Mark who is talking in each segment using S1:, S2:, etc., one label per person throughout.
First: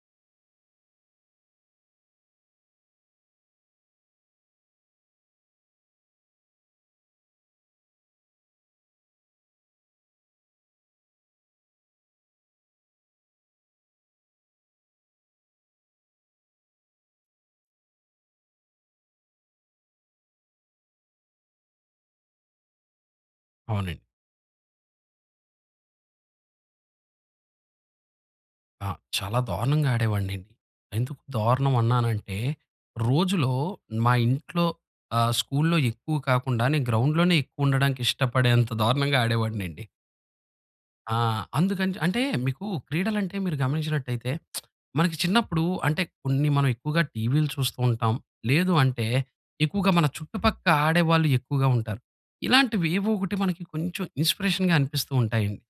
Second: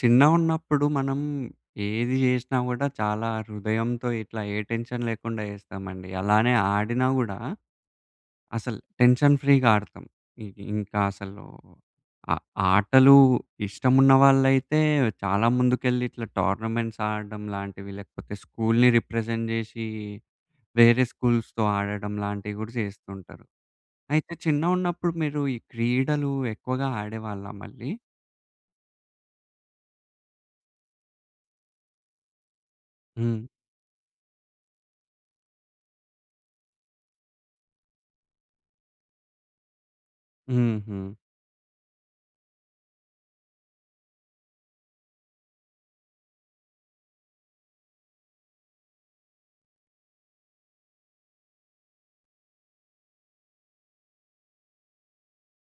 S1: చిన్నగున్నప్పుడు మనం ఏది జేసినా గూడా, చాలా హృదయంతో ఇట్లా ఏ టెన్షన్ లేకుండా జేస్తామండి. అలానే ఆడినా గూడా, అసల్ టెన్షన్ ఫ్రీగా ఆడతాం. ఇ ఇంకా అసలు ఆ ఆటలు ఇష్టమున్న వాళ్ళైతే, చాలా ముందుకెళ్ళి ఇట్లా, టోర్నమెంట్స్ ఆడడం లాంటివి, లేకపోతే స్కూలుని రిప్రజెంట్ జేసి, వేరే స్కూ‌ల్స్‌‌తో ఆడడం లాంటివి గూడా జేస్తుంటారు.
S2: అవునండి.
S1: అయితే, చిన్నగున్నప్పుడు మీరు ఈ క్రీడలు ఎక్కువగా ఆడేవాళ్ళా మళ్ళీ?
S2: ఆ! చాలా దారుణంగా ఆడేవాడినండి. ఎందుకు దారుణం అన్నానంటే,
S1: హ్మ్.
S2: రోజులో మా ఇంట్లో, ఆహ్, స్కూలులో ఎక్కువ కాకుండా, నేను గ్రౌండ్‌లోనే ఎక్కువుండడానికి ఇష్టపడేంత దారుణంగా ఆడేవాడినండి.
S1: హుహు.
S2: ఆ! అందుకని చ్ అంటే, మీకు క్రీడలంటే మీరు గమనించినట్టయితే మనకి చిన్నప్పుడు అంటే, కొన్ని మనమెక్కువగా టీవీలు చూస్తూ ఉంటాం. లేదు అంటే, ఎక్కువగా మన చుట్టుపక్క ఆడేవాళ్ళు ఎక్కువగా ఉంటారు. ఇలాంటివి ఏవోకటి మనకి కొంచెం ఇన్స్‌పిరేషన్‌గా అనిపిస్తూ ఉంటాయండి.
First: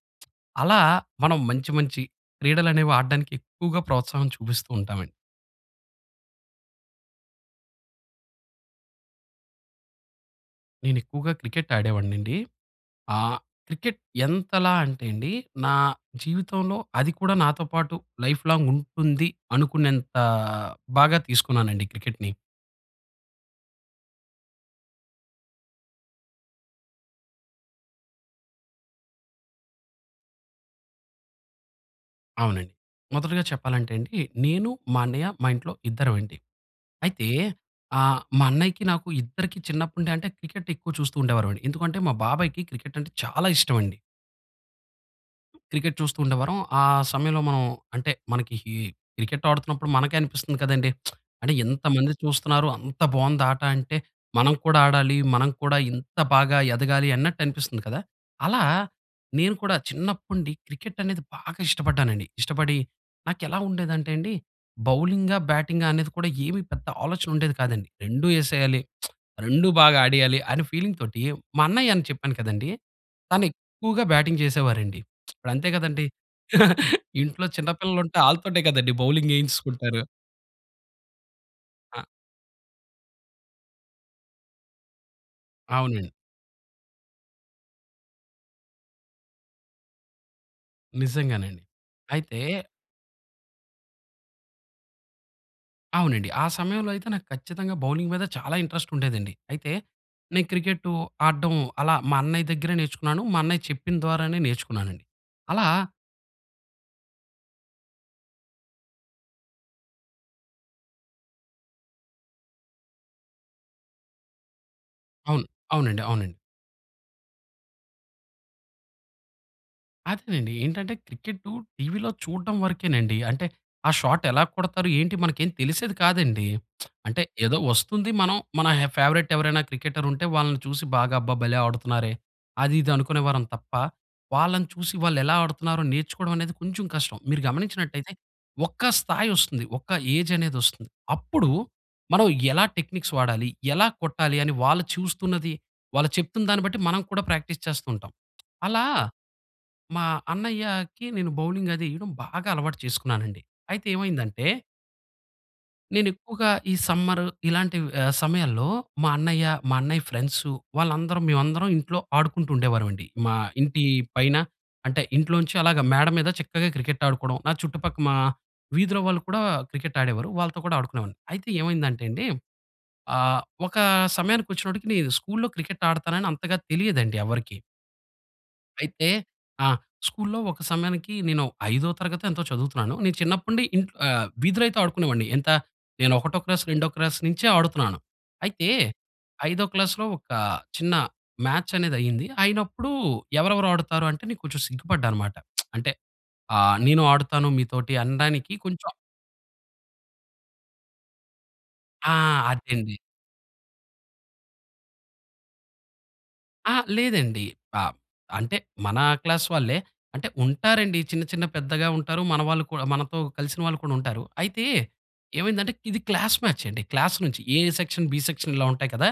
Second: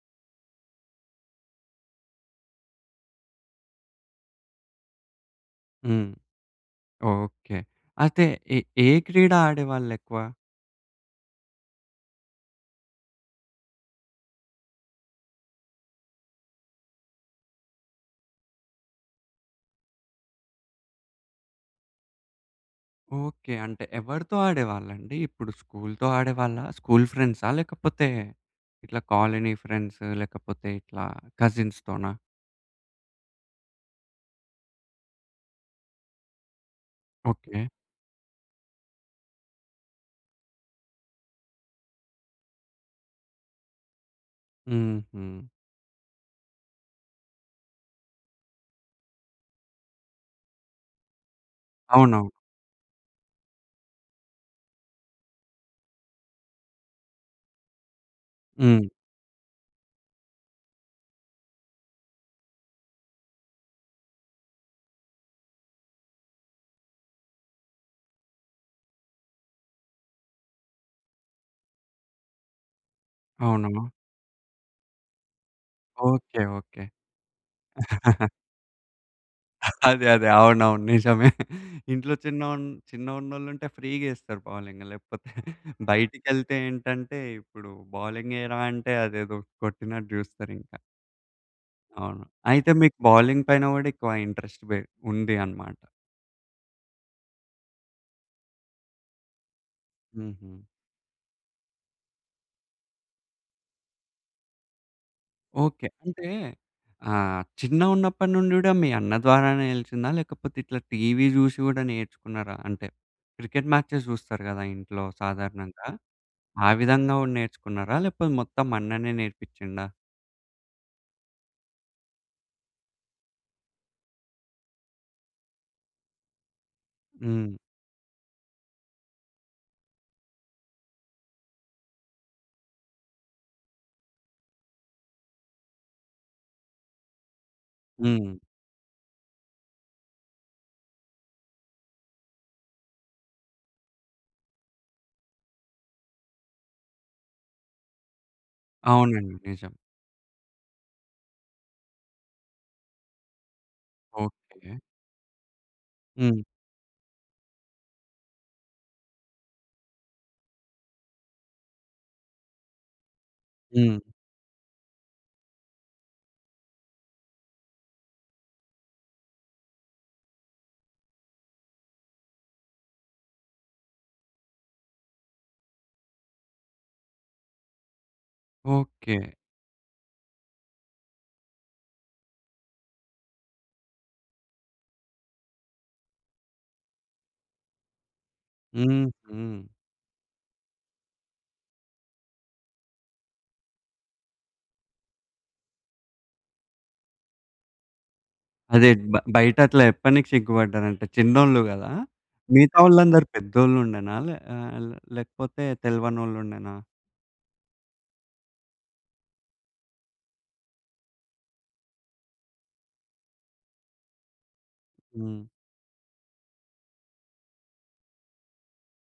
S2: అలా మనం మంచి, మంచి క్రీడలనేవి ఆడడానికి ఎక్కువగా ప్రోత్సాహం చూపిస్తూ ఉంటామండి.
S1: హ్మ్. ఓకె అయితే ఎ ఏ క్రీడ ఆడేవాళ్ళెక్కువ?
S2: నేను ఎక్కువగా క్రికెట్ ఆడేవాడినండి. ఆహ్, క్రికెట్ ఎంతలా అంటేనండి, నా జీవితంలో అది కూడా నాతో పాటు లైఫ్‌లాంగ్ ఉంటుంది అనుకున్నంత బాగా తీసుకున్నానండి క్రికెట్‌ని.
S1: ఓకె. అంటే ఎవరితో ఆడేవాళ్ళండి? ఇప్పుడు స్కూలుతో ఆడేవాళ్ళా, స్కూల్ ఫ్రెండ్సా? లేకపోతే, ఇట్లా కాలనీ ఫ్రెండ్సు లేకపోతే ఇట్లా కజిన్స్‌ తోనా?
S2: అవునండి. మొదటిగా చెప్పాలంటే అండీ, నేను మా అన్నయ్య మా ఇంట్లో ఇద్దరమండి. అయితే
S1: ఓకె.
S2: ఆహ్, మా అన్నయ్యకి నాకు ఇద్దరికి చిన్నప్పుడు అంటే క్రికెట్ ఎక్కువ చూస్తూ ఉండేవారం. ఎందుకంటే మా బాబాయికి క్రికెట్ అంటే చాలా ఇష్టం అండి.
S1: హుహు.
S2: క్రికెట్ చూస్తూ ఉండేవారం. ఆ సమయంలో మనం అంటే, మనకి ఈ క్రికెట్ ఆడుతున్నప్పుడు మనకే అనిపిస్తుంది కదండీ! అంటే ఎంతమంది
S1: అవునవును.
S2: చూస్తున్నారు అంత బావుందాట అంటే, మనం కూడా ఆడాలి, మనం కూడా ఇంత బాగా ఎదగాలి అన్నట్టు అనిపిస్తుంది కదా! అలా
S1: హ్మ్.
S2: నేను కూడా చిన్నప్పటి నుండి క్రికెట్ అనేది బాగా ఇష్టపడ్డానండి. ఇష్టపడి నాకెలా ఉండేదంటే అండి, బౌలింగా? బ్యాటింగా? అనేది కూడా ఏమీ పెద్ద ఆలోచన ఉండేది కాదండి. 2 ఏసేయాలి, 2 బాగా ఆడేయాలి అని ఫీలింగ్ తోటి. మా అన్నయ్య అని చెప్పాను కదండీ, తను
S1: అవునును.
S2: ఎక్కువగా బ్యాటింగ్ చేసేవారండి. అంతే కదండి,
S1: ఓకె, ఓకె.
S2: ఇంట్లో చిన్న పిల్లలు ఉంటే ఆళ్ళతోటే కదండి బౌలింగ్ ఏయించుకుంటారు.
S1: అదే, అదే అవునవును నిజమే.
S2: ఆ!
S1: ఇంట్లో చిన్న చిన్నగా ఉన్నోళ్ళు ఉంటే ఫ్రీగా ఏస్తారు బౌలింగు లేకపోతే
S2: అవునండి.
S1: బయటికెళ్తే ఏంటంటే ఇప్పుడు బౌలింగ్ ఏయిరా అంటే అదేదో కొట్టినట్టు జూస్తారింక.
S2: నిజంగానండి.
S1: అవును.
S2: అయితే
S1: అయితే మీకు బౌలింగ్ పైన కూడా ఎక్కువ ఇంట్రస్ట్ పె ఉంది అనమాట.
S2: అవునండి. ఆ సమయంలో అయితే నాకు ఖచ్చితంగా బౌలింగ్ మీద చాలా ఇంట్రెస్టుండేదండి. అయితే నేను
S1: హ్మ్.
S2: క్రికెట్టు ఆడటం, అలా మా అన్నయ్య దగ్గరె నేర్చుకున్నాను. మా అన్నయ్య చెప్పిన ద్వారానే నేర్చుకున్నానండి. అలా
S1: ఓకె అంటే ఆహ్, చిన్నగున్నప్పటి నుండి కూడా మీ అన్న ద్వారానే ఎలిసిందా? లేకపోతే ఇట్లా టీవీ చూషి గూడా నేర్చుకున్నారా? అంటే క్రికెట్ మాచెస్ చూస్తారు కదా ఇంట్లో
S2: అవును.
S1: సాధారణంగా.
S2: అవునండి, అవునండి.
S1: ఆ విధంగా గూడా నేర్చుకున్నారా? లేకపోతే మొత్తం అన్ననే నేర్పించిండా?
S2: అదేనండి, ఏంటంటే క్రికెట్టు టీవీలో చూడడం వరకేనండి. అంటే ఆ షాట్ ఎలా కొడతారు, ఏంటి మనకేం తెలిసేది కాదండి. అంటే
S1: హ్మ్.
S2: ఏదో వస్తుంది, మనం మన హ ఫేవరైట్ ఎవరైనా క్రికెటర్ ఉంటే వాళ్ళని చూసి బాగా అబ్బా భలే ఆడుతున్నారే, అది ఇది అనుకునేవారం తప్ప, వాళ్ళని చూసి వాళ్ళు ఎలా ఆడుతున్నారో నేర్చుకోవడం అనేది కొంచెం కష్టం. మీరు గమనించినట్లయితే
S1: హ్మ్.
S2: ఒక స్థాయి వస్తుంది, ఒక ఏజనేది వస్తుంది. అప్పుడు మనం ఎలా టెక్నిక్స్ వాడాలి, ఎలా కొట్టాలి అని వాళ్ళు చూస్తున్నది, వాళ్ళు చెప్తున్న దాన్ని బట్టి మనం కూడా ప్రాక్టీస్ చేస్తూ ఉంటాం. అలా
S1: అవునండి నిజం.
S2: మా అన్నయ్యకి నేను బౌలింగది ఏయడం బాగా అలవాటు చేసుకున్నానునండి. అయితే ఏమైందంటే
S1: ఓకె. హ్మ్.
S2: నేనెక్కువగా ఈ సమ్మరు ఇలాంటి వ్ ఆహ్, సమయాల్లో మా అన్నయ్య, మా అన్నయ్య ఫ్రెండ్స్ వాళ్ళందరం మేమందరం ఇంట్లో ఆడుకుంటూ ఉండేవారమండి. మా ఇంటి
S1: హ్మ్.
S2: పైన అంటే ఇంట్లోంచి అలాగ మేడ మీద చక్కగా క్రికెట్ ఆడుకోవడం. నా చుట్టుపక్క మా వీధిలో వాళ్ళు కూడా క్రికెట్ ఆడేవారు. వాళ్ళతో కూడా ఆడుకునేవాడిని. అయితే ఏమైందంటే అండి, ఆహ్, ఒక సమయానికొచ్చినప్పటికి నేను స్కూలులో క్రికెట్ ఆడతానని అంతగా తెలియదండి ఎవరికీ. అయితే
S1: ఓకే.
S2: ఆ! స్కూలులో ఒక సమయానికి నేను 5 తరగతి ఎంతో చదువుతున్నాను. నేను చిన్నప్పటి నుండి ఇంట్లో ఆహ్, వీధిలో అయితే ఆడుకునేవాడిని. ఎంత నేను ఒకటో క్లాస్ రెండో క్లాస్ నుంచే ఆడుతున్నాను. అయితే,
S1: హుహు.
S2: ఐదో క్లాసులో ఒక చిన్న మ్యాచనేదయింది. అయినప్పుడు ఎవరెవరు ఆడుతారు అంటే, నేను కొంచెం సిగ్గుపడ్డానమాట. అంటే ఆహ్, నేను ఆడుతాను మీతోటి అనడానికి
S1: అదే
S2: కొంచెం
S1: బ బయట అట్లా చెప్పనికి సిగ్గు పడ్డారంట చిన్నోళ్ళు గదా!
S2: ఆ!
S1: మిగతా
S2: అదండి.
S1: వాళ్ళందరూ పెద్దోళ్ళు ఉండెనా? లే ఆహ్, లే లేకపోతే తెలవనోళ్ళుండేనా?
S2: అహా! లేదండి. ఆహ్, అంటే మన క్లాస్ వాళ్ళే. అంటే ఉంటారండి చిన్న, చిన్న పెద్దగా ఉంటారు. మన వాళ్ళు కూడా మనతో కలిసిన వాళ్ళు కూడా ఉంటారు. అయితే
S1: హ్మ్.
S2: ఏమైందంటే, ఇది క్లాస్ మ్యాచండి. క్లాస్ నుంచి ఏ సెక్షన్, బి సెక్షన్ ఇలా ఉంటాయి కదా!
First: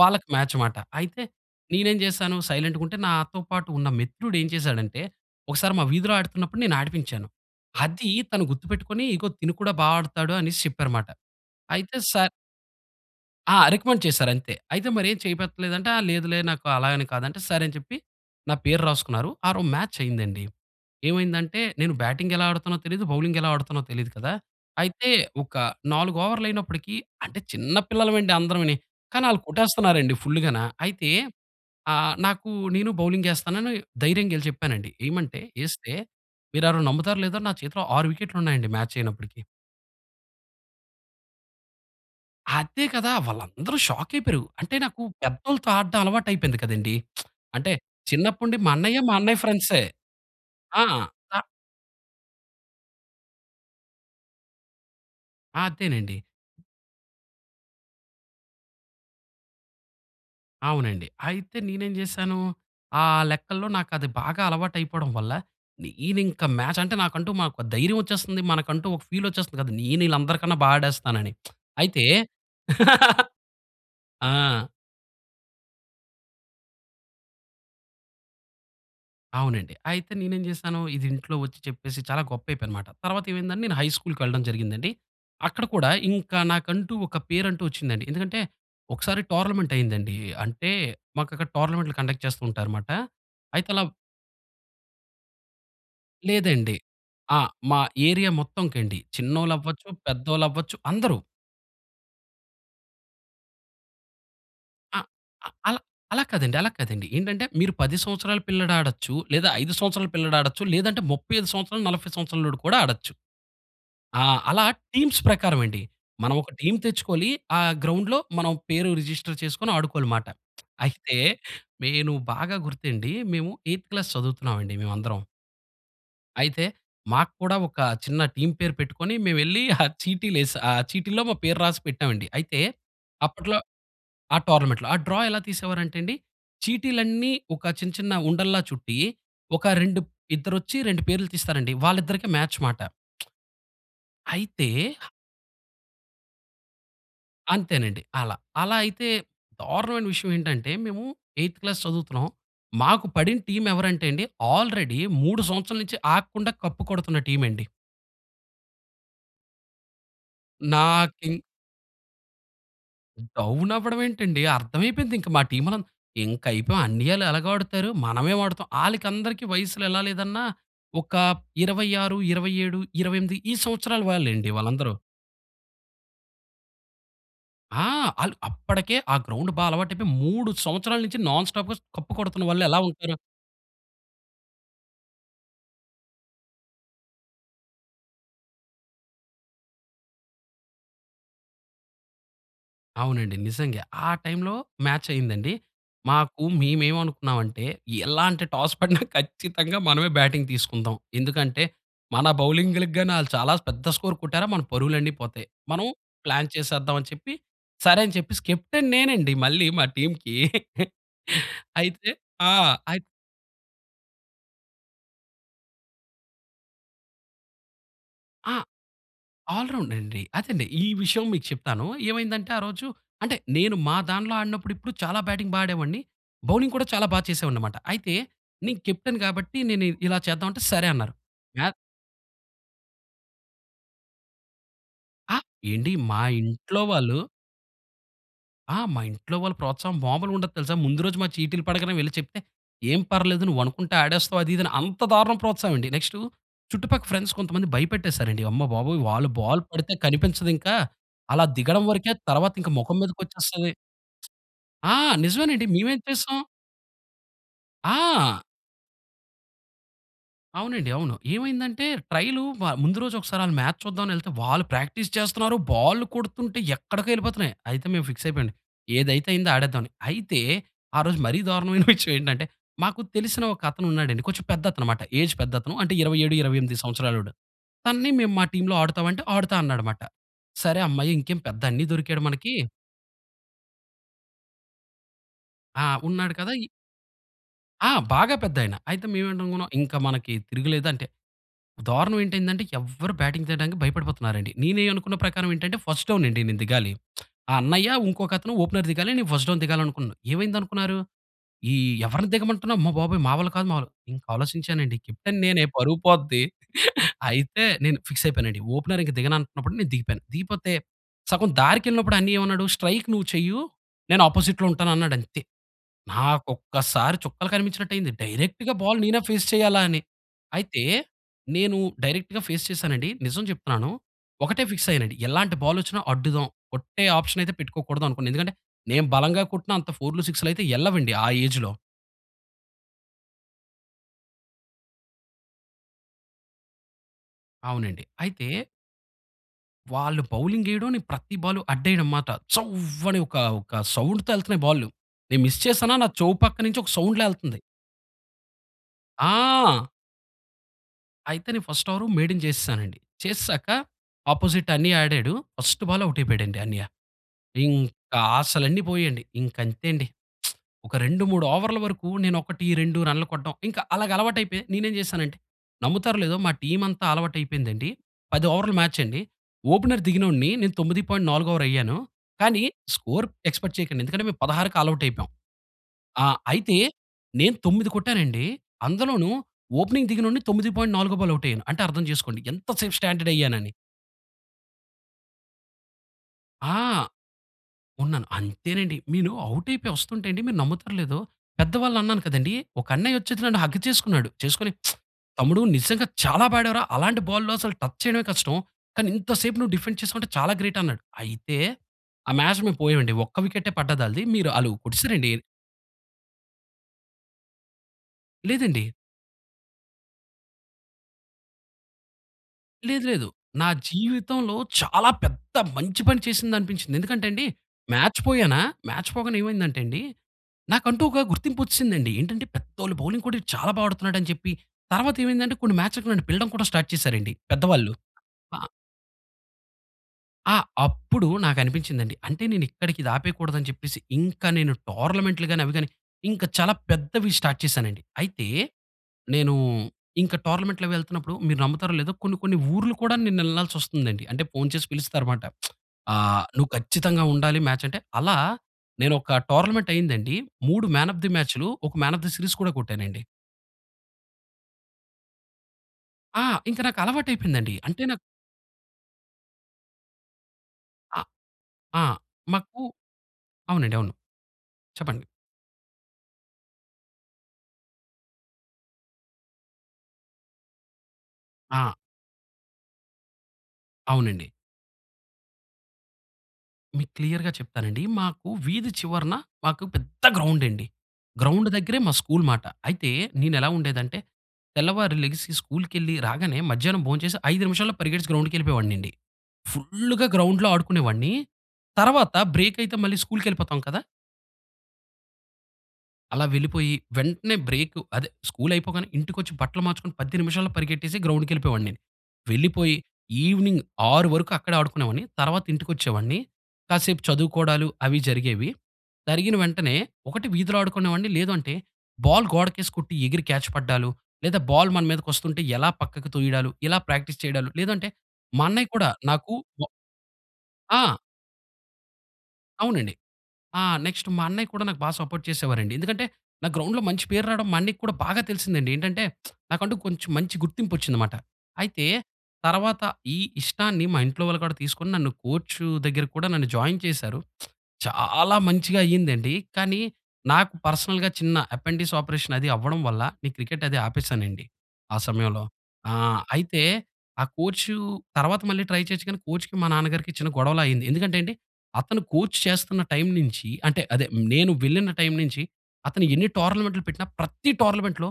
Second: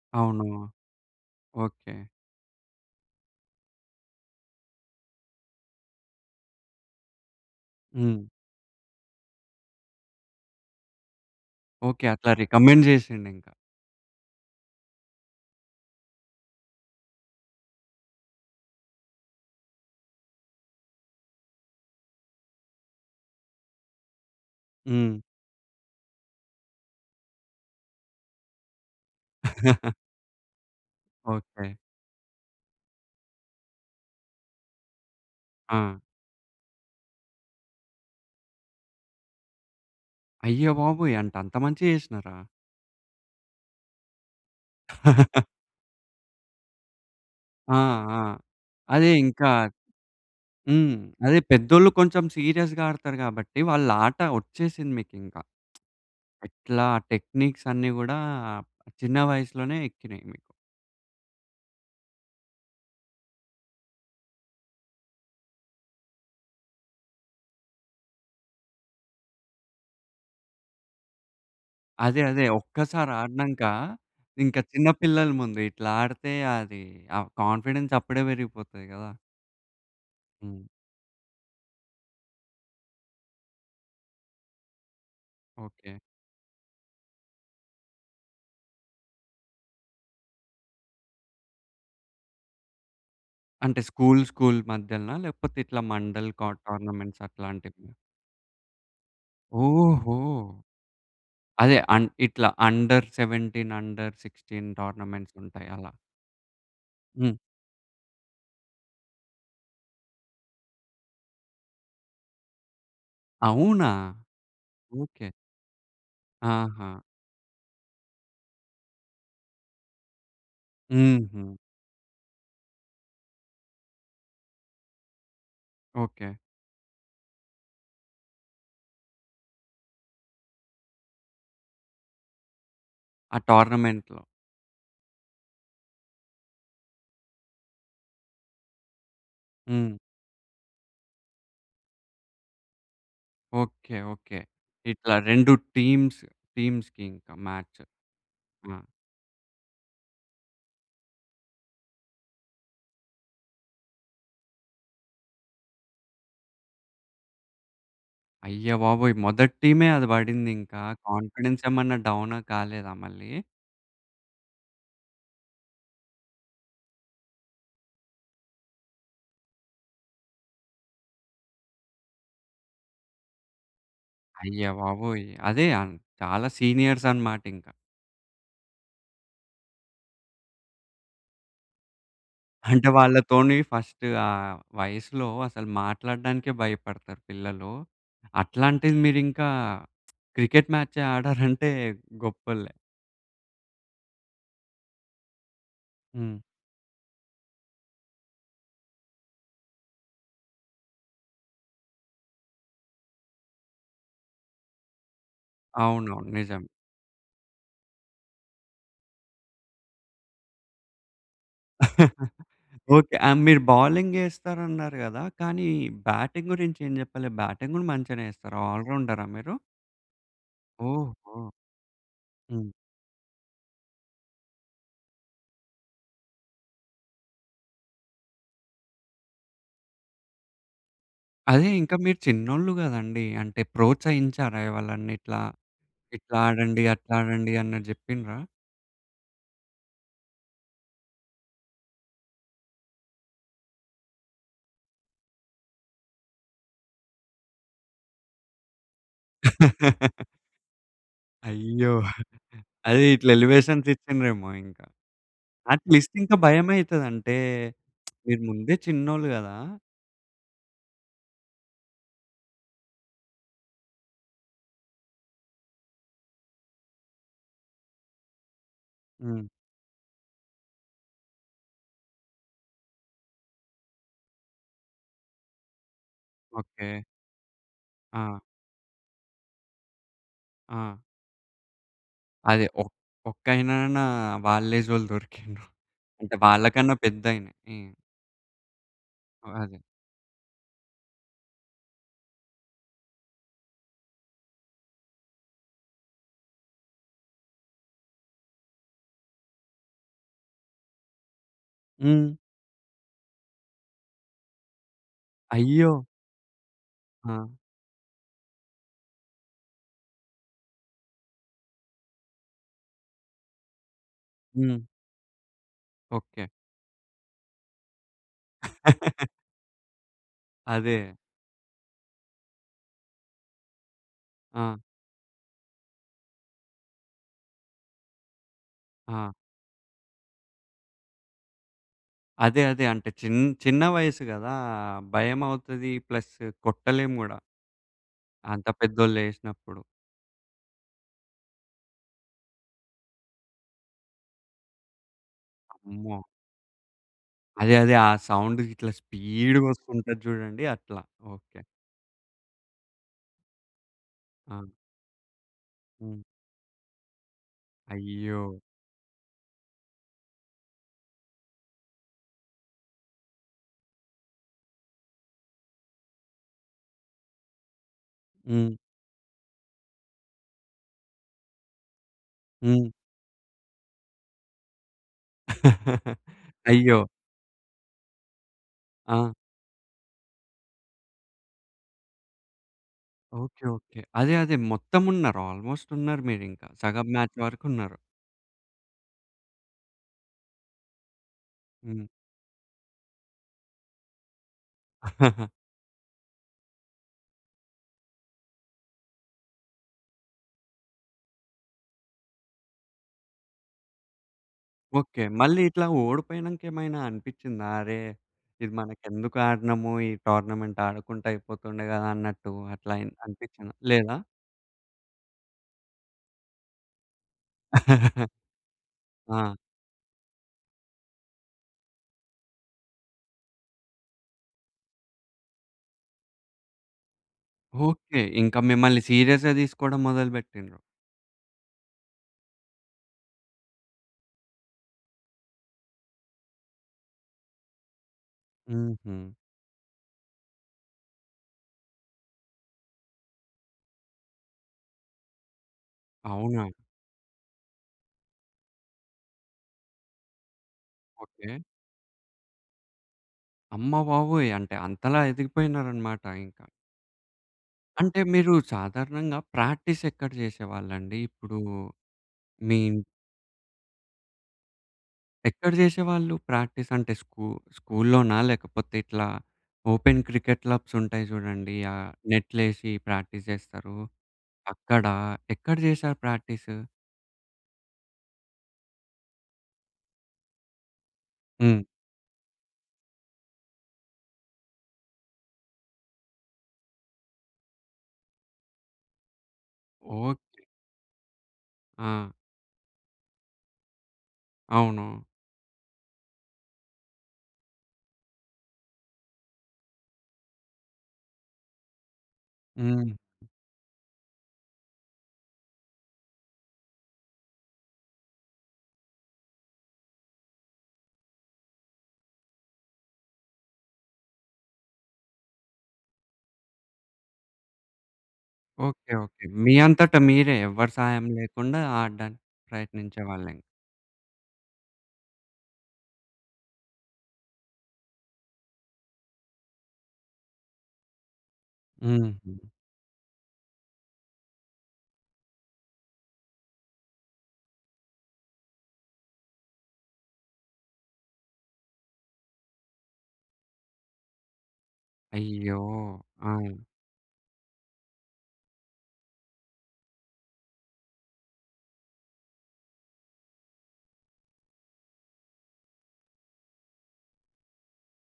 S2: వాళ్ళకి
S1: అవునా!
S2: మ్యాచ్ మాట. అయితే
S1: ఓకే.
S2: నేనేం జేశాను సైలెంట్‌గుంటే నాతో పాటు ఉన్న మిత్రుడు ఏం చేశాడంటే, ఒకసారి మా వీధిలో ఆడుతున్నప్పుడు నేను ఆడిపించాను. అది
S1: హ్మ్.
S2: తను గుర్తుపెట్టుకొని,"ఇదిగో తిను కూడా బాగా ఆడుతాడు" అనేసి చెప్పారనమాట. అయితే
S1: ఓకే
S2: సార్
S1: అట్లా రికమెండ్ జేసిండింక.
S2: ఆ! రికమెండ్ చేసారంతే. అయితే మరి ఏం చేయిపెట్టలేదంటే, ఆ! లేదులే నాకు అలా అని కాదు అంటే సరే, అని చెప్పి నా పేరు రాసుకున్నారు. ఆ రోజు మ్యాచయిందండి. ఏమైందంటే నేను బ్యాటింగెలా ఆడుతునో తెలియదు, బౌలింగెలా ఆడుతునో తెలియదు కదా! అయితే,
S1: హ్మ్.
S2: ఒక 4 ఓవర్లు అయినప్పటికీ అంటే చిన్న పిల్లలమండి అందరంవుని. కానీ ఆళ్ళు కొట్టేస్తున్నారు అండి ఫుల్లుగాన. అయితే
S1: ఓకే.
S2: ఆ! నాకు నేను బౌలింగేస్తానని ధైర్యంగెళ్ళి చెప్పానండి. ఏయమంటే, ఏస్తే
S1: ఆ!
S2: మీరెవరైన నమ్ముతారో లేదో నా చేతిలో 6 వికెట్లుంన్నాయండి మ్యాచయినప్పటికి.
S1: అయ్యబాబోయ్! అంటే అంత మంచిగ చేషినారా?
S2: అదే కదా! వాళ్ళందరు షాక్కయిపోయారు. అంటే, నాకు పెద్దోలతో ఆడడం అలవాటయిపోయింది కదండి! అంటే,
S1: ఆ! ఆ!
S2: చిన్నప్పుండి మా అన్నయ్య,
S1: అదే.
S2: మా అన్నయ్య
S1: ఇంకా
S2: ఫ్రెండ్సే. ఆ!
S1: హ్మ్. అదే
S2: తా
S1: పెద్దోళ్ళు కొంచం సీరియస్‌గా ఆడతారు గాబట్టి, వాళ్ళాట ఒచ్చేసింది మీకింక.
S2: అదేనండి.
S1: ఎట్లా టెక్నిక్సన్నీ గూడా చిన్న వయసులోనే ఎక్కినియి మీకు.
S2: అవునండి. అయితే, నేనేం జేశాను ఆహ్, లెక్కల్లో నాకది బాగా అలవాటయిపోడం వల్ల, నేనింక మ్యాచంటే, నాకంటూ మాకో ధైర్యవొచ్చేస్తంది, మనకంటూ ఒక ఫీలొచ్చేస్తది కదా! నేను ఈళ్ళందరికన్నా బా ఆడేస్తానని. అయితే
S1: అదే. అదే. ఒక్కసారి ఆడినంకా,
S2: ఆ!
S1: ఇంక చిన్న పిల్లల ముందు ఇట్లా ఆడతే అదీ, ఆ కాన్ఫిడెన్స్ అప్పుడే పెరిగిపోతాయి గదా!
S2: అవునండి. అయితే నేనేం
S1: హ్మ్.
S2: జేశానూ, ఇదింట్లో ఒచ్చి చెప్పేసి చాలా గొప్పయిపోయానమాట. తర్వాతేవైందంటే, నేను హై స్కూలుకు వెళ్ళడం జరిగిందండి. అక్కడ కూడా
S1: ఓకే.
S2: ఇంక నాకంటూ ఒక పేరంటూ ఒచ్చిందండి. ఎందుకంటే, ఒకసారి టోర్నమెంటయిందండీ. అంటే, మాకక్కడ టోర్నమెంట్లు కండక్ట్ చేస్తూ ఉంటారుమాట. అయితే
S1: అంటే
S2: లవ్
S1: స్కూలు, స్కూలు మధ్యలనా? లేపోతే, ఇట్లా మండల్ కాట్
S2: లేదండి.
S1: టోర్నమెంట్స్
S2: ఆ! మా
S1: అట్లాంటివి?
S2: ఏరియా మొత్తంకండి. చిన్నోళ్ళవ్వచ్చు,
S1: ఓహో!
S2: పెద్దోళ్ళవ్వచ్చు అందరూ.
S1: అదే. అన్ ఇట్లా అండర్ 17, అండర్ 16
S2: ఆహ్, ఆహ్
S1: టోర్నమెంట్సుంటయి,
S2: అలా
S1: అలా.
S2: అలా కాదండి, అలా కాదండి.
S1: హ్మ్.
S2: ఏంటంటే, మీరు 10 సంవత్సరాల పిల్లాడాడచ్చు, లేదా 5 సంవత్సరాల పిల్లాడాడచ్చు, లేదంటే 35 సంవత్సరాలు, 40 సంవత్సరాలోడు కూడా ఆడచ్చు.
S1: అవునా!
S2: ఆ! అలా టీమ్స్
S1: ఓకే.
S2: ప్రకారవండి. మనవొక టీమ్
S1: ఆహా!
S2: తెచ్చుకొలీ, ఆ గ్రౌండ్‌లో మనం పేరు రిజిస్టర్ చేసుకొని ఆడుకోలిమాట. అయితే,
S1: హుహు.
S2: మేనూ బాగా గుర్తండి, మేము ఎయిత్ క్లాస్ చదువుతున్నావండి మేవందరం.
S1: ఓకె.
S2: అయితే మాకు కూడా ఒక చిన్న టీమ్ పేరు పెట్టుకొని మేం ఎళ్ళి ఆ చీటీలేస్ ఆహ్, చీటీలో మా పేరు రాసి పెట్టాం అండి. అయితే
S1: ఆ
S2: అప్పట్లో
S1: టో‌ర్నమెంట్‌లో.
S2: ఆ! టోర్నమెంట్‌లో. ఆ డ్రా ఎలా తీసేవారు అంటే అండి చీటీలన్నీ ఒక చిన్న చిన్న ఉండల్లా చుట్టి ఒక
S1: హ్మ్.
S2: 2 ఇద్దరొచ్చి 2 పేర్లు తీస్తారండి వాళ్ళిద్దరికి మ్యాచ్ మాట.
S1: ఓకె. ఓకె.
S2: అయితే అ!
S1: ఇట్లా 2 టీమ్స్ టీమ్స్‌కి ఇంకా మ్యాచ్.
S2: అంతేనండి. అలా.
S1: ఆ!
S2: అలా అయితే దారుణమైన విషయం ఏంటంటే మేము ఎయిత్ క్లాస్ చదువుతున్నాం. మాకు పడిన టీమ్ ఎవరంటే అండి ఆల్రెడీ 3 సంవత్సరాల నుంచి ఆగకుండా కప్ కొడుతున్న టీమండి.
S1: అయ్య బాబోయ్! మొదటి టీమే అది బడిందింకా
S2: నాకిం
S1: కాన్ఫిడెన్సేమన్నా డౌను కాలేదా మళ్ళీ?
S2: డౌనవ్వడం ఏంటండి అర్థం అయిపోయింది ఇంక మా టీమ్ మనం ఇంకా అయిపోయాం అన్నీయాళ్ళు ఎలాగొ ఆడుతారు. మనవేం ఆడుతాం. ఆళ్ళకి అందరికి వయసులు ఎలా లేదన్నా ఒక 26, 27, 28 ఈ సంవత్సరాలు వాళ్ళే అండి
S1: అయ్య
S2: వాళ్ళందరూ.
S1: బాబోయ్! అదే అన్, చాలా సీనియర్సనమాటింకా.
S2: ఆ! ఆళ్ళు అప్పటికే ఆ గ్రౌండ్ బా అలవాటు అయిపోయి 3 సంవత్సరాల నుంచి నాన్ స్టాప్‌గా కప్పు కొడుతున్న వాళ్ళు ఎలా
S1: అంటే
S2: ఉంటారు?
S1: వాళ్ళతోని ఫస్టు ఆహ్, వయసులో అసలు మాట్లాడానికే భయపడతారు పిల్లలు. అట్లాంటిది మీరింకా క్రికెట్ మ్యాచే ఆడారంటే గొప్పోల్లే.
S2: అవునండి. నిజంగా. ఆ టైంలో మ్యాచయిందండి.
S1: హ్మ్.
S2: మాకు మేమేమనుకున్నాం అంటే ఎలాంటి టాస్ పడిన ఖచ్చితంగా మనమే బ్యాటింగ్ తీసుకుందాం. ఎందుకంటే మన బౌలింగ్‌‌లగాని ఆళ్ళు చాలా పెద్ద స్కోర్ కొట్టారా మన పరువులన్ని పోతాయి. మనం
S1: అవునవును.
S2: ప్లాన్
S1: నిజమే.
S2: చేసేద్దాం అని చెప్పి సరే అని చెప్పేసి కెప్టెన్ నేనండి మళ్ళీ మా టీమ్‌కి. అయితే ఆ! అయి
S1: ఓకె. ఆహ్, మీరు బౌలింగ్ ఏస్తారు అన్నారు గదా! కానీ బ్యాటింగ్ గురించి ఏం జెప్పలే? బ్యాటింగ్ గూడా మంచిగనే
S2: ఆ!
S1: చెస్తారా? ఆల్ రౌండరా మీరు?
S2: ఆల్ రౌండండి. అదేండి. ఈ విషయం
S1: ఓహో!
S2: మీకు చెప్తాను. ఏమైందంటే ఆ
S1: హ్మ్.
S2: రోజు అంటే నేను మా దానీలో ఆడినప్పుడు ఇప్పుడు చాలా బ్యాటింగ్ బా ఆడేవాడిని బౌలింగ్ కూడా చాలా బా చేసేవాడినన్నమాట. అయితే నేను కెప్టెన్ కాబట్టి నేను ఇలా చేద్దాం అంటే సరే అన్నారు. మ్యా
S1: అదే ఇంకా మీరు చిన్నోళ్ళు గదండీ! అంటే ప్రోత్సహించారా ఎవలన్నా
S2: అ!
S1: ఇట్లా
S2: ఏండి మా ఇంట్లో
S1: ఇట్లాడండి,
S2: వాళ్ళు
S1: అట్లాడండి అని జెప్పిండ్రా?
S2: ఆ! మా ఇంట్లో వాళ్ళ ప్రోత్సాహం మాములుగా ఉండదు తెలుసా! ముందు రోజు మా చీటీలు పడగానే వెళ్లి చెప్తే "ఏం పర్లేదు నువ్వనుకుంటే ఆడేస్తావు." అది ఇది అని అంత దారుణం ప్రోత్సాహం అండి. నెక్టు చుట్టుపక్క ఫ్రెండ్స్ కొంతమంది భయపెట్టేసారు అండి. "అమ్మ బాబోయ్! వాళ్ళు బాలు పడితే కనిపించదు ఇంకా. అలా దిగడం
S1: అయ్యో!
S2: వరకే తర్వాత ఇంకా మొఖం
S1: అదే
S2: మీదకి
S1: ఇట్లా
S2: వచ్చేస్తది."
S1: ఎలివేషన్స్ ఇచ్చిండ్రేమో ఇంకా.
S2: ఆ! నిజమేనండి.
S1: ఆ
S2: మేవేం
S1: ట్విస్టింక
S2: చేశాం
S1: భయం అయితది. అంటే, మీరు
S2: ఆ!
S1: ముందే చిన్నోళ్ళు గదా!
S2: అవునండి, అవును. ఏమైందంటే, ట్రైలు మ ముందు రోజు ఒకసారి మ్యాచ్ చూద్దామని వెళ్తే, వాళ్ళు ప్రాక్టీస్ చేస్తున్నారు. బాల్లు కొడుతుంటే ఎక్కడికో వెళ్ళిపోతున్నాయి. అయితే మేము ఫిక్స్ అయిపోయింది, ఏదైతే
S1: హ్మ్.
S2: అయిందో ఆడేద్దామని. అయితే ఆ రోజు మరీ దారుణమైన విషయం ఏంటంటే, మాకు తెలిసిన ఒక అతనున్నాడండి, కొంచెం పెద్ద అతను అన్నమాట. ఏజ్ పెద్దతను అంటే 27, 28
S1: ఓకె.
S2: సంవత్సరాలోడు. తనని మేము
S1: ఆ!
S2: మా టీమ్‌లో ఆడుతావా అంటే ఆడుతా అన్నాడు మాట. సరే,
S1: ఆ!
S2: హమ్మయ్య ఇంకేం పెద్ద అన్నియ దొరికాడు మనకి
S1: అదే. ఒక్ ఒక్కాయనన్నా వాళ్ళేజ్ వాళ్ళు దొరికిండ్రు.
S2: ఆ! ఉన్నాడు
S1: అంటే
S2: కదా! ఇ
S1: వాళ్ళకన్నా పెద్దాయనే. హ్మ్.
S2: ఆ! బాగా పెద్దయన. అయితే
S1: ఓహ్!
S2: మేవెంటనుకున్నాం,
S1: అది.
S2: ఇంక మనకి తిరగులేదు అంటే దారుణం ఏంటయ్యిదంటే ఎవరు బ్యాటింగ్ చేయడానికి భయపడిపోతున్నారండి. నేనేం అనుకున్న ప్రకారం ఏంటంటే, ఫస్ట్ డౌన్ అండి నేను దిగాలి. ఆ అన్నయ్య ఇంకొక అతను ఓపెనర్ దిగాలి, నేను ఫస్ట్ డౌన్ దిగాలనుకున్నాను. ఏమైందనుకున్నారు. ఈ ఎవరిని
S1: హ్మ్.
S2: దిగమంటున్నా, "అమ్మ బాబోయ్! మా వల్ల కాదు మా వల్ల కా" ఇంక ఆలోచించానండి, కెప్టెన్ నేనే పరువు
S1: అయ్యో!
S2: పోద్ది.
S1: ఆ!
S2: అయితే నేను ఫిక్స్ అయిపోయానండి, ఓపెనర్ ఇంక దిగనంటన్నప్పుడు, నేను దిగిపోయాను. దిగిపోతే సగం దారికెళ్ళినప్పుడు అన్నియ్యేమన్నాడు, "స్ట్రైక్ నువ్వు చెయ్యు నేను అపోజిట్‌లో
S1: హ్మ్.
S2: ఉంటాను" అన్నాడు అంతే.
S1: ఓకె.
S2: నాకు ఒక్కసారి చుక్కలు కనిపించినట్టయింది. డైరెక్ట్‌గా బాల్ నేనే ఫేస్ చేయాలా అని. అయితే
S1: అదే.
S2: నేను డైరెక్ట్‌గా ఫేస్ చేశానండి. నిజం చెప్తున్నాను, ఒకటే
S1: ఆ!
S2: ఫిక్స్ అయ్యానండి. ఎలాంటి బాలొచ్చిన అడ్డుదాం, కొట్టే ఆప్షన్ అయితే పెట్టుకోకూడదు అనుకున్న. ఎందుకంటే నేను
S1: ఆ!
S2: బలంగా కొట్టిన అంత ఫోర్లు సిక్సులు అయితే ఎల్లవండి ఆ ఏజ్‌లో.
S1: అదే. అదే. అంటే, చిన్ చిన్న వయసు గదా! భయమవుతదీ ప్లస్ కొట్టలేం గూడా.
S2: అవునండి. అయితే
S1: అంత పెద్దోళ్ళేసినప్పుడు.
S2: వాళ్ళు బౌలింగెయడం, నేను ప్రతి బాలు అడ్డెయడంమాట. చ్చవ్వని ఒకా, ఒక సౌండుతో యెళ్తన్నయి బాల్లు. నేను మిస్ చేశానా, నా
S1: అమ్మో!
S2: చెవు పక్కనించొక సౌండ్‌లా యెళ్తంది.
S1: అదే. అదే. ఆ సౌండు ఇట్లా
S2: ఆ!
S1: స్పీడుగొస్తుంటది జూడండి అట్లా.
S2: అయితే,
S1: ఓకే.
S2: నేను ఫస్టవరూ మేడిన్ జేసేశానండి. చేసేశాక,
S1: ఆ!
S2: అపోజిట్టన్నయ్య ఆడాడు, ఫస్టు
S1: హ్మ్.
S2: బాలౌటయిపోయాడండి అన్నయ్య. ఇంక
S1: అయ్యో!
S2: ఆశలన్నీ పోయాయండి. ఇంకంతేండి. ఒక 2, 3 ఓవర్ల వరకు నేను 1, 2 రన్లు కొట్టడం. ఇంక అలాగలవాటయిపోయి, నేనేం జేశానంటే, నమ్ముతారో లేదో మా టీమంతా ఆలవుటయిపోయిందండి. పదోవర్ల
S1: హ్మ్.
S2: మ్యాచండి, ఓపెనర్ దిగినొడిని, నేను 9.4 ఓవరయ్యాను, కానీ
S1: హ్మ్.
S2: స్కోర్ ఎక్స్‌పెక్ట్ చెయకండి. ఎందుకంటే, మేము 16కి ఆలవుటయిపోయాం. ఆ! అయితే,
S1: అయ్యో!
S2: నేను 9 కొట్టానండీ, అందులోనూ
S1: ఆ!
S2: ఓపెనింగ్ దిగినోడిని తొమ్మిది పాయింట్ నాలుగో బాల్ అవుటయ్యాను. అంటే, అర్థం చేసుకోండి ఎంత సేపు
S1: ఓకే.
S2: స్టాండర్డయ్యానని.
S1: ఓకె. అదే, అదే మొత్తమున్నారు. ఆల్మోస్టున్నారు మీరింక.
S2: ఆ!
S1: సగం మ్యాచ్ వరకున్నారు.
S2: ఉన్నాను. అంతేనండి. మీను ఔటయిపోయొస్తంటే అండి, మీరు నమ్ముతారో లేదో, పెద్ద
S1: హ్మ్.
S2: వాళ్ళన్నాను కదండీ, ఒకన్నయ్యొచ్చేసి నన్ను హగ్ చేసుకున్నాడు. చేసుకొని "తమ్ముడు నిజంగా చాలా బా ఆడావు రా. అలాంటి బాల్లు అసలు టచ్ చెయడమే కష్టం, కానీ ఇంత సేపు నువ్వు డిఫెండ్ చేసుకుంటా చాలా గ్రేటన్నాడు." అయితే, ఆ మ్యాచ్‌ మేము పోయామండి. ఒక్క వికెట్టే పడ్డదాళ్ళది. మీరు ఆళ్ళూ
S1: ఓకే.
S2: కొట్టేసారండి.
S1: మళ్ళీ ఇట్లా ఓడిపోయినంకేమైనా అనిపిచ్చిందా? "అరే! ఇది
S2: లేదండి.
S1: మనకెందుకాడినాము ఈ టొర్నమెంట్, ఆడకుంటే అయిపోతుండే గదా!" అన్నట్టు అట్లా
S2: లేదు,
S1: ఎన్
S2: లేదు. నా
S1: అనిపిచ్చిందా? లేదా?
S2: జీవితంలో చాలా పెద్ద మంచి పని చేసిందనిపించింది. ఎందుకంటే అండి, మ్యాచ్ పోయానా! మ్యాచ్ పోగానే
S1: ఆ!
S2: ఏమైందంటే అండీ, నాకంటూ ఒక గుర్తింపొచ్చేసిందండి. ఏంటంటే, పెద్దోళ్ళ బౌలింగ్ కూడా ఈడు చాలా బా ఆడతన్నాడని చెప్పి. తర్వాతేమైందంటే, కొన్ని మ్యాచ్‌లకి నన్ను పిలడం కూడా స్టార్ట్ చేసారండి పెద్దవాళ్ళు.
S1: ఓకే. ఇంక
S2: ఆ
S1: మిమ్మలిని సీరియస్‌గా తీసుకోడం మొదలు
S2: ఆ!
S1: పెట్టిండ్రు.
S2: అప్పుడు నాకనిపించిందండి, అంటే, నేనిక్కడికిది ఆపేయకూడదని చెప్పేసి. ఇంక నేను టోర్నమెంట్లు గానీ, అవి గానీ, ఇంక చాలా పెద్దవి స్టార్ట్ చేశానండి. అయితే,
S1: హుహు.
S2: నేనూ ఇంక టోర్నమెంట్‌లవెళ్తన్నప్పుడు, మీరు నమ్ముతారో లేదో, కొన్ని కొన్ని ఊర్లు కూడా నేనెళ్ళాల్సొస్తందండి. అంటే, ఫోను చేసి పిలుస్తారుమాట. ఆహ్,
S1: అవునా!
S2: నువ్వు ఖచ్చితంగా ఉండాలి మ్యాచంటే, అలా నేనొక టొర్నమెంటయిందండి. 3 మ్యాన్ ఆఫ్ ది
S1: ఓకే.
S2: మ్యాచ్లు, ఒక మ్యాన్ ఆఫ్ ది సీరీస్ కూడా కొట్టానండి.
S1: అమ్మబాబోయ్! అంటే అంతలా ఎదిగిపోయినారనమాట
S2: ఆ!
S1: ఇంక.
S2: ఇంక నాకు అలవాటయిపోయిందండి. అంటే నాకు
S1: అంటే మీరు సాధారణంగా ప్రాక్టీస్ ఎక్కడ జేసేవాళ్ళండి?
S2: ఆహ్,
S1: ఇప్పుడు
S2: ఆ!
S1: మీ
S2: మాకు అవునండి అవును. చెప్పండి.
S1: ఎక్కడ జేసేవాళ్ళు ప్రాక్టీస్? అంటే స్కూ స్కూలులోనా లేకపోతే ఇట్లా ఓపెన్ క్రికెట్ క్లబ్స్ ఉంటాయి జూడండి
S2: ఆ!
S1: ఆ నెట్లేసి ప్రాక్టీస్ జేస్తారు
S2: అవునండి.
S1: అక్కడ? ఎక్కడ జేశారు ప్రాక్టీసు?
S2: మీ క్లియర్‌గా చెప్తానండి, మాకు వీధి చివరన మాకు పెద్ద గ్రౌండండి. గ్రౌండ్
S1: హ్మ్.
S2: దగ్గరే మా స్కూలు మాట. అయితే నేను ఎలా ఉండేది అంటే, తెల్లవారి లేగిసి స్కూలుకెళ్లి రాగానే మధ్యాహ్నం భోంచేసి 5 నిమిషాల్లో పరిగెట్టేసి గ్రౌండ్‌కెళ్ళిపోయెవాడినండి. ఫుల్‌గా
S1: ఓకె!
S2: గ్రౌండ్‌లో ఆడుకునేవాడిని.
S1: ఆ!
S2: తర్వాత బ్రేకయితే మళ్ళీ స్కూలుకెళ్ళిపోతాం కదా!
S1: అవును.
S2: అలా వెళ్ళిపోయి వెంటనే బ్రేకు అదే స్కూలు అయిపోగానే ఇంటికొచ్చి బట్టలు మార్చుకొని 10 నిమిషాల్లో పరిగెట్టేసి గ్రౌండ్‌కెళ్ళిపోయేవాడిని. వెళ్ళిపోయి
S1: హ్మ్.
S2: ఈవినింగ్ 6 వరకు అక్కడే ఆడుకునేవాడిని. తర్వాత ఇంటికొచ్చేవాడిని. కాసేపు చదువుకోడాలు అవి జరిగేవి. జరిగిన వెంటనే ఒకటి వీధిలో ఆడుకునేవాడిని, లేదూ అంటే బాల్ గోడకేసి కొట్టి ఎగిరి క్యాచ్ పడ్డాలు, లేదా బాల్ మన మీదకొస్తుంటే ఎలా పక్కకు తొయడాలు, ఇలా ప్రాక్టీస్ చేయడాలు, లేదంటే మా అన్నయ్య కూడా
S1: ఓకె, ఓకె
S2: నాకు
S1: మీ
S2: బా
S1: అంతట మీరే ఎవరి
S2: ఆ!
S1: సహాయం లేకుండా ఆడడానికి
S2: అవునండి,
S1: ప్రయత్నించేవాళ్ళే.
S2: ఆ! నెక్స్టు మా అన్నయ్య కూడా నాకు బా సపోర్ట్ చేసేవారండి. ఎందుకంటే నాకు గ్రౌండ్‌లో మంచి పేరు రాడం మా అన్నయ్యకి కూడా బాగా తెలిసింది అండి. ఏంటంటే, నాకంటూ కొంచెం మంచి గుర్తింపొచ్చింది మాట. అయితే
S1: హ్మ్.
S2: తర్వాత ఈ ఇష్టాన్ని మా ఇంట్లో వాళ్ళు కూడా తీసుకొని నన్ను కోచు దగ్గర కూడా నన్ను జాయిన్ చేసారు. చాలా మంచిగా అయిందండి. కానీ, నాకు పర్సనల్‌గా చిన్న ఎపెండిస్ ఆపరేషన్ అది అవ్వడం వల్ల ఈ క్రికెటది ఆపేసానండి ఆ సమయంలో.
S1: అయ్యో!
S2: ఆహ్, అయితే
S1: ఆ!
S2: ఆ కోచు తర్వాత మళ్ళీ ట్రై చేయొచ్చు, కానీ కోచ్‌కి మా నాన్నగారికి చిన్న గొడవలా అయింది. ఎందుకంటే అండి, అతను కోచ్ చేస్తున్న టైం నుంచి అంటే, అదే నేను వెళ్ళిన టైం నుంచి, అతను ఎన్ని టోర్నమెంట్లు పెట్టిన ప్రతి టోర్నమెంట్‌లో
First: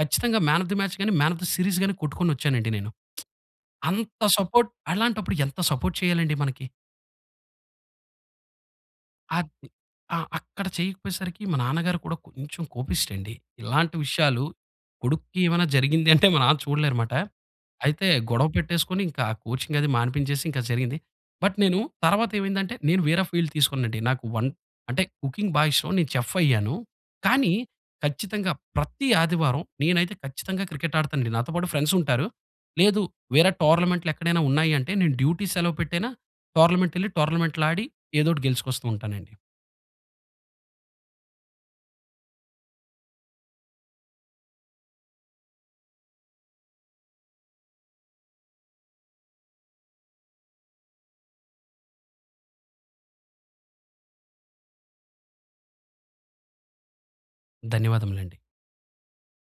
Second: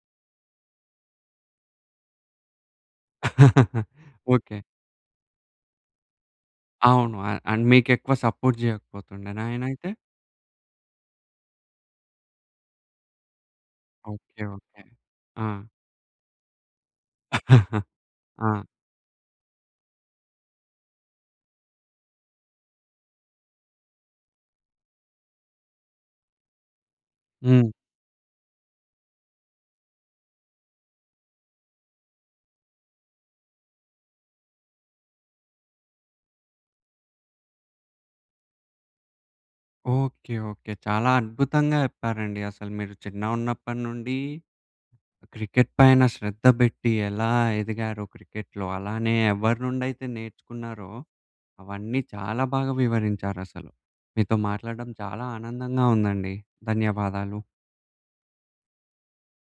S2: కచ్చితంగా మ్యాన్ ఆఫ్ ద మాచ్ గాని, మ్యాన్ ఆఫ్ ద సీరీస్ గాని కొట్టుకొని వచ్చానండి నేను. అంత
S1: ఓకె.
S2: సపోర్ట్ అలాంటప్పుడు ఎంత సపోర్ట్ చేయాలండి మనకి.
S1: అవును అన్ అంటే మీకెక్కువ సపోర్ట్ జేయకపోతుండేనా
S2: ఆది
S1: ఆయనయితే?
S2: ఆ! అక్కడ చేయకపోయేసరికి మా నాన్నగారు కూడా కొంచెం కోపిష్టండి. ఇలాంటి
S1: ఓకె,
S2: విషయాలు
S1: ఓకె.
S2: కొడుక్కి
S1: ఆ!
S2: ఏమైనా జరిగింది అంటే మా నాన్న చూడలేరుమాట. అయితే గొడవ
S1: ఆ!
S2: పెట్టేసుకొని ఇంకా కోచింగది మానిపించేసి ఇంకా జరిగింది. బట్ నేను తర్వాత ఏమైందంటే, నేను వేర ఫీల్డ్ తీసుకున్నానండి. నాకు వన్ అంటే కుకింగ్ బా ఇష్టం, నేను చెఫయ్యాను. కానీ,
S1: హ్మ్.
S2: ఖచ్చితంగా ప్రతి ఆదివారం నేనైతే ఖచ్చితంగా క్రికెట్ ఆడుతానండి. నాతో పాటు ఫ్రెండ్సుంటారు, లేదు వేరే టోర్నమెంట్లు ఎక్కడైనా ఉన్నాయి అంటే నేను డ్యూటీ సెలవు పెట్టైనా టోర్నమెంటెళ్లి, టోర్నమెంట్‌లో ఆడి ఏదోకటి గెలుచుకొస్తూ ఉంటానండి.
S1: ఓకే, ఓకే చాలా అద్భుతంగా చెప్పారండి అసలు మీరు చిన్నగున్నప్పటి నుండి క్రికెట్ పైన శ్రద్ధ పెట్టి ఎలా ఎదిగారో క్రికెట్‌లో. అలానే ఎవరి నుండి అయితే నేర్చుకున్నారో అవన్నీ చాలా బాగా వివరించారసలు. మీతో మాట్లాడడం చాలా ఆనందంగా ఉందండి. ధన్యవాదాలు.
S2: ధన్యవాదములండి.